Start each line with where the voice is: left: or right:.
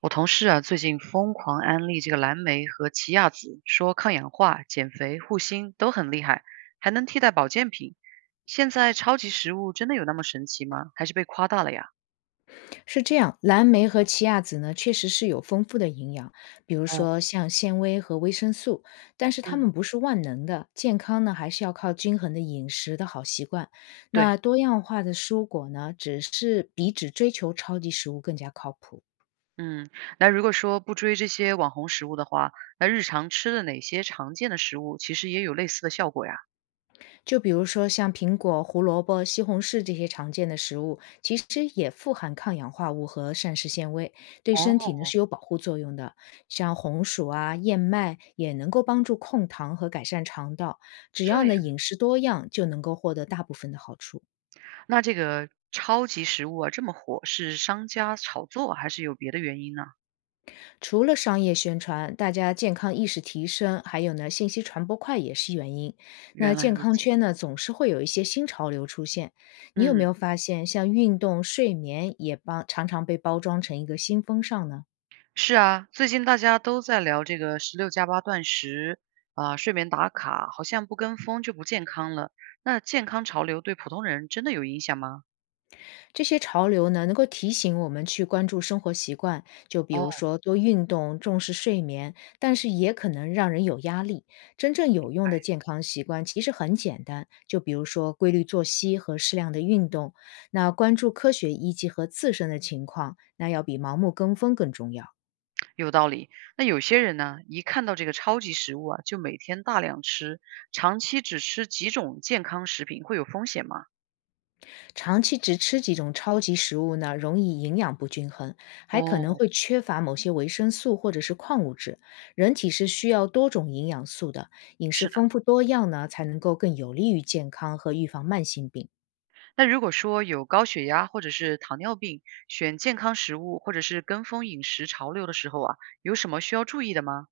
right: 我同事啊，最近疯狂安利这个蓝莓和奇亚籽，说抗氧化、减肥、护心都很厉害，还能替代保健品。现在超级食物真的有那么神奇吗？还是被夸大了呀？
left: 是这样，蓝莓和奇亚籽呢，确实是有丰富的营养，比如
right: 哦，
left: 说像纤维和维生素，但是它
right: 嗯，
left: 们不是万能的，健康呢还是要靠均衡的饮食的好习惯。那
right: 对，
left: 多样化的蔬果呢，只是比只追求超级食物更加靠谱。
right: 嗯，那如果说不追这些网红食物的话，那日常吃的哪些常见的食物其实也有类似的效果呀？
left: 就比如说像苹果、胡萝卜、西红柿这些常见的食物，其实也富含抗氧化物和膳食纤维，对身体
right: 哦，
left: 呢是有保护作用的。像红薯啊、燕麦也能够帮助控糖和改善肠道，只要
right: 这
left: 呢
right: 样，
left: 饮食多样，就能够获得大部分的好处。
right: 那这个超级食物啊这么火，是商家炒作还是有别的原因呢？
left: 除了商业宣传，大家健康意识提升，还有呢，信息传播快也是原因。那
right: 原来
left: 健
right: 如
left: 康
right: 此，
left: 圈呢，总是会有一些新潮流出现。你有没
right: 嗯。
left: 有发现，像运动、睡眠也帮常常被包装成一个新风尚呢？
right: 是啊，最近大家都在聊这个16+8断食啊，睡眠打卡，好像不跟风就不健康了。那健康潮流对普通人真的有影响吗？
left: 这些潮流呢，能够提醒我们去关注生活习惯，就比如
right: 哦，
left: 说多运动、重视睡眠，但是也可能让人有压力。真正有用的健康习惯其实很简单，就比如说规律作息和适量的运动，那关注科学依据和自身的情况，那要比盲目跟风更重要。
right: 有道理。那有些人呢，一看到这个超级食物啊，就每天大量吃，长期只吃几种健康食品会有风险吗？
left: 长期只吃几种超级食物呢，容易营养不均衡，还可能
right: 哦，
left: 会缺乏某些维生素或者是矿物质。人体是需要多种营养素的，饮食
right: 是的。
left: 丰富多样呢，才能够更有利于健康和预防慢性病。
right: 那如果说有高血压或者是糖尿病，选健康食物或者是跟风饮食潮流的时候啊，有什么需要注意的吗？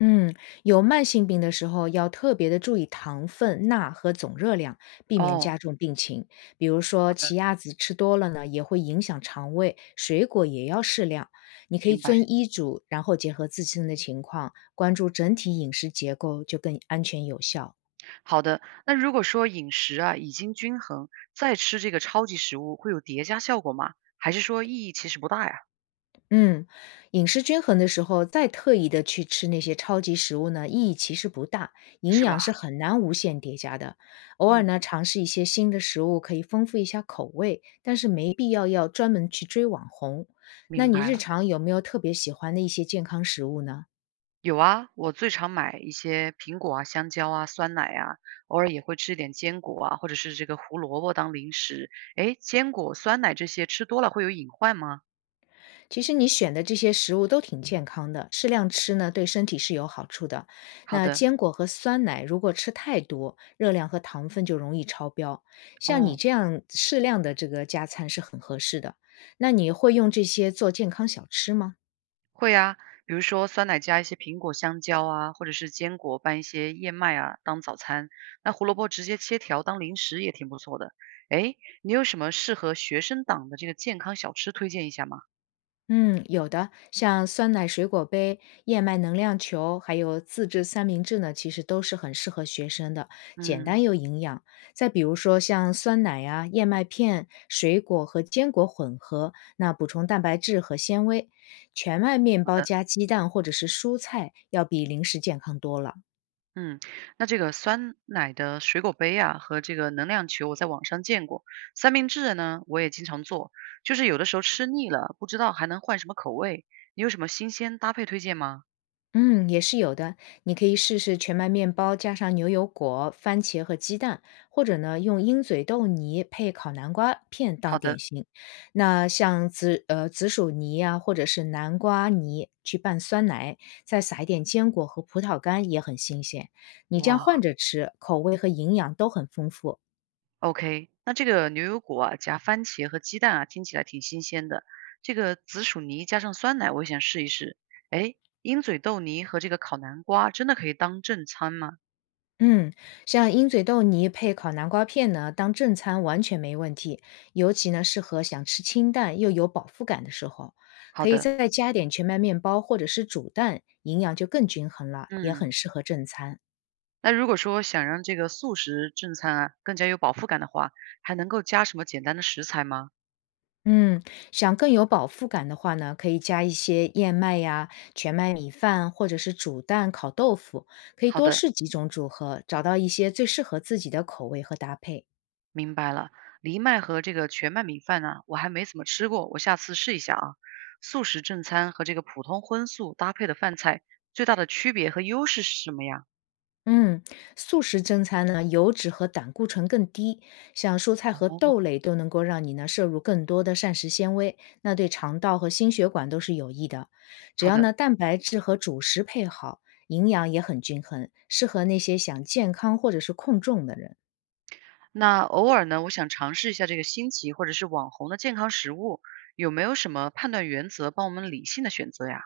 left: 嗯，有慢性病的时候要特别的注意糖分、钠和总热量，避免加
right: 哦，
left: 重病情。比如说
right: 好
left: 奇
right: 的，
left: 亚籽吃多了呢，也会影响肠胃，水果也要适量。你可以
right: 明白。
left: 遵医嘱，然后结合自身的情况，关注整体饮食结构，就更安全有效。
right: 好的，那如果说饮食啊已经均衡，再吃这个超级食物会有叠加效果吗？还是说意义其实不大呀？
left: 嗯，饮食均衡的时候，再特意的去吃那些超级食物呢，意义其实不大，营
right: 是
left: 养
right: 吧？
left: 是很难无限叠加的。偶尔
right: 嗯，
left: 呢，尝试一些新的食物，可以丰富一下口味，但是没必要要专门去追网红。那
right: 明
left: 你
right: 白
left: 日
right: 了。
left: 常有没有特别喜欢的一些健康食物呢？
right: 有啊，我最常买一些苹果啊、香蕉啊、酸奶啊，偶尔也会吃一点坚果啊，或者是这个胡萝卜当零食。诶，坚果、酸奶这些吃多了会有隐患吗？
left: 其实你选的这些食物都挺健康的，适量吃呢对身体是有好处的。
right: 好
left: 那
right: 的，
left: 坚果和酸奶如果吃太多，热量和糖分就容易超标。像你
right: 哦。
left: 这样适量的这个加餐是很合适的。那你会用这些做健康小吃吗？
right: 会啊，比如说酸奶加一些苹果、香蕉啊，或者是坚果拌一些燕麦啊当早餐。那胡萝卜直接切条当零食也挺不错的。诶，你有什么适合学生党的这个健康小吃推荐一下吗？
left: 嗯，有的，像酸奶水果杯、燕麦能量球，还有自制三明治呢，其实都是很适合学生的，简单
right: 嗯，
left: 又营养。再比如说像酸奶呀、燕麦片、水果和坚果混合，那补充蛋白质和纤维。全麦面
right: 好
left: 包
right: 的，
left: 加鸡蛋或者是蔬菜，要比零食健康多了。
right: 嗯，那这个酸奶的水果杯啊和这个能量球我在网上见过，三明治呢我也经常做，就是有的时候吃腻了，不知道还能换什么口味，你有什么新鲜搭配推荐吗？
left: 嗯，也是有的。你可以试试全麦面包加上牛油果、番茄和鸡蛋，或者呢用鹰嘴豆泥配烤南瓜片当
right: 好
left: 点
right: 的，
left: 心。那像紫薯泥啊，或者是南瓜泥去拌酸奶，再撒一点坚果和葡萄干也很新鲜。你这样换
right: 哇。
left: 着吃，口味和营养都很丰富。
right: OK，那这个牛油果啊，夹番茄和鸡蛋啊，听起来挺新鲜的。这个紫薯泥加上酸奶，我也想试一试。哎，鹰嘴豆泥和这个烤南瓜真的可以当正餐吗？
left: 嗯，像鹰嘴豆泥配烤南瓜片呢，当正餐完全没问题，尤其呢适合想吃清淡又有饱腹感的时候，
right: 好
left: 可以
right: 的，
left: 再加点全麦面包或者是煮蛋，营养就更均衡了，也很
right: 嗯，
left: 适合正餐。
right: 那如果说想让这个素食正餐啊更加有饱腹感的话，还能够加什么简单的食材吗？
left: 嗯，想更有饱腹感的话呢，可以加一些燕麦呀、全麦米饭，或者是煮蛋、烤豆腐，可以
right: 好
left: 多
right: 的。
left: 试几种组合，找到一些最适合自己的口味和搭配。
right: 明白了，藜麦和这个全麦米饭呢，我还没怎么吃过，我下次试一下啊。素食正餐和这个普通荤素搭配的饭菜，最大的区别和优势是什么呀？
left: 嗯，素食正餐呢，油脂和胆固醇更低，像蔬菜和
right: 哦，
left: 豆类都能够让你呢摄入更多的膳食纤维，那对肠道和心血管都是有益的。只
right: 好
left: 要
right: 的。
left: 呢蛋白质和主食配好，营养也很均衡，适合那些想健康或者是控重的人。
right: 那偶尔呢，我想尝试一下这个新奇或者是网红的健康食物，有没有什么判断原则帮我们理性的选择呀？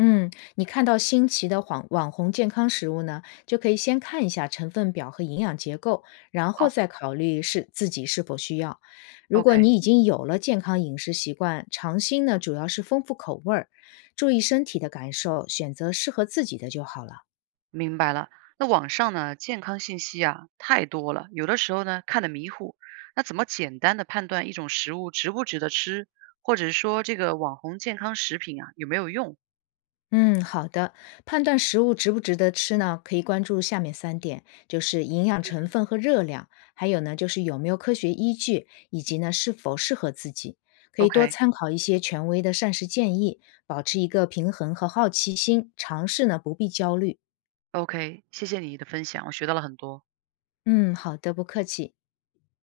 left: 嗯，你看到新奇的网红健康食物呢，就可以先看一下成分表和营养结构，然后
right: 好
left: 再考虑是自己是否需要。如果
right: ，OK。
left: 你已经有了健康饮食习惯，尝新呢主要是丰富口味儿，注意身体的感受，选择适合自己的就好了。
right: 明白了，那网上呢，健康信息啊太多了，有的时候呢看得迷糊。那怎么简单的判断一种食物值不值得吃，或者说这个网红健康食品啊有没有用
left: 嗯，好的。判断食物值不值得吃呢，可以关注下面3点，就是营养成分和热量，还有呢就是有没有科学依据，以及呢是否适合自己。可以多
right: ？OK
left: 参考一些权威的膳食建议，保持一个平衡和好奇心，尝试呢不必焦虑。
right: OK，谢谢你的分享，我学到了很多。
left: 嗯，好的，不客气。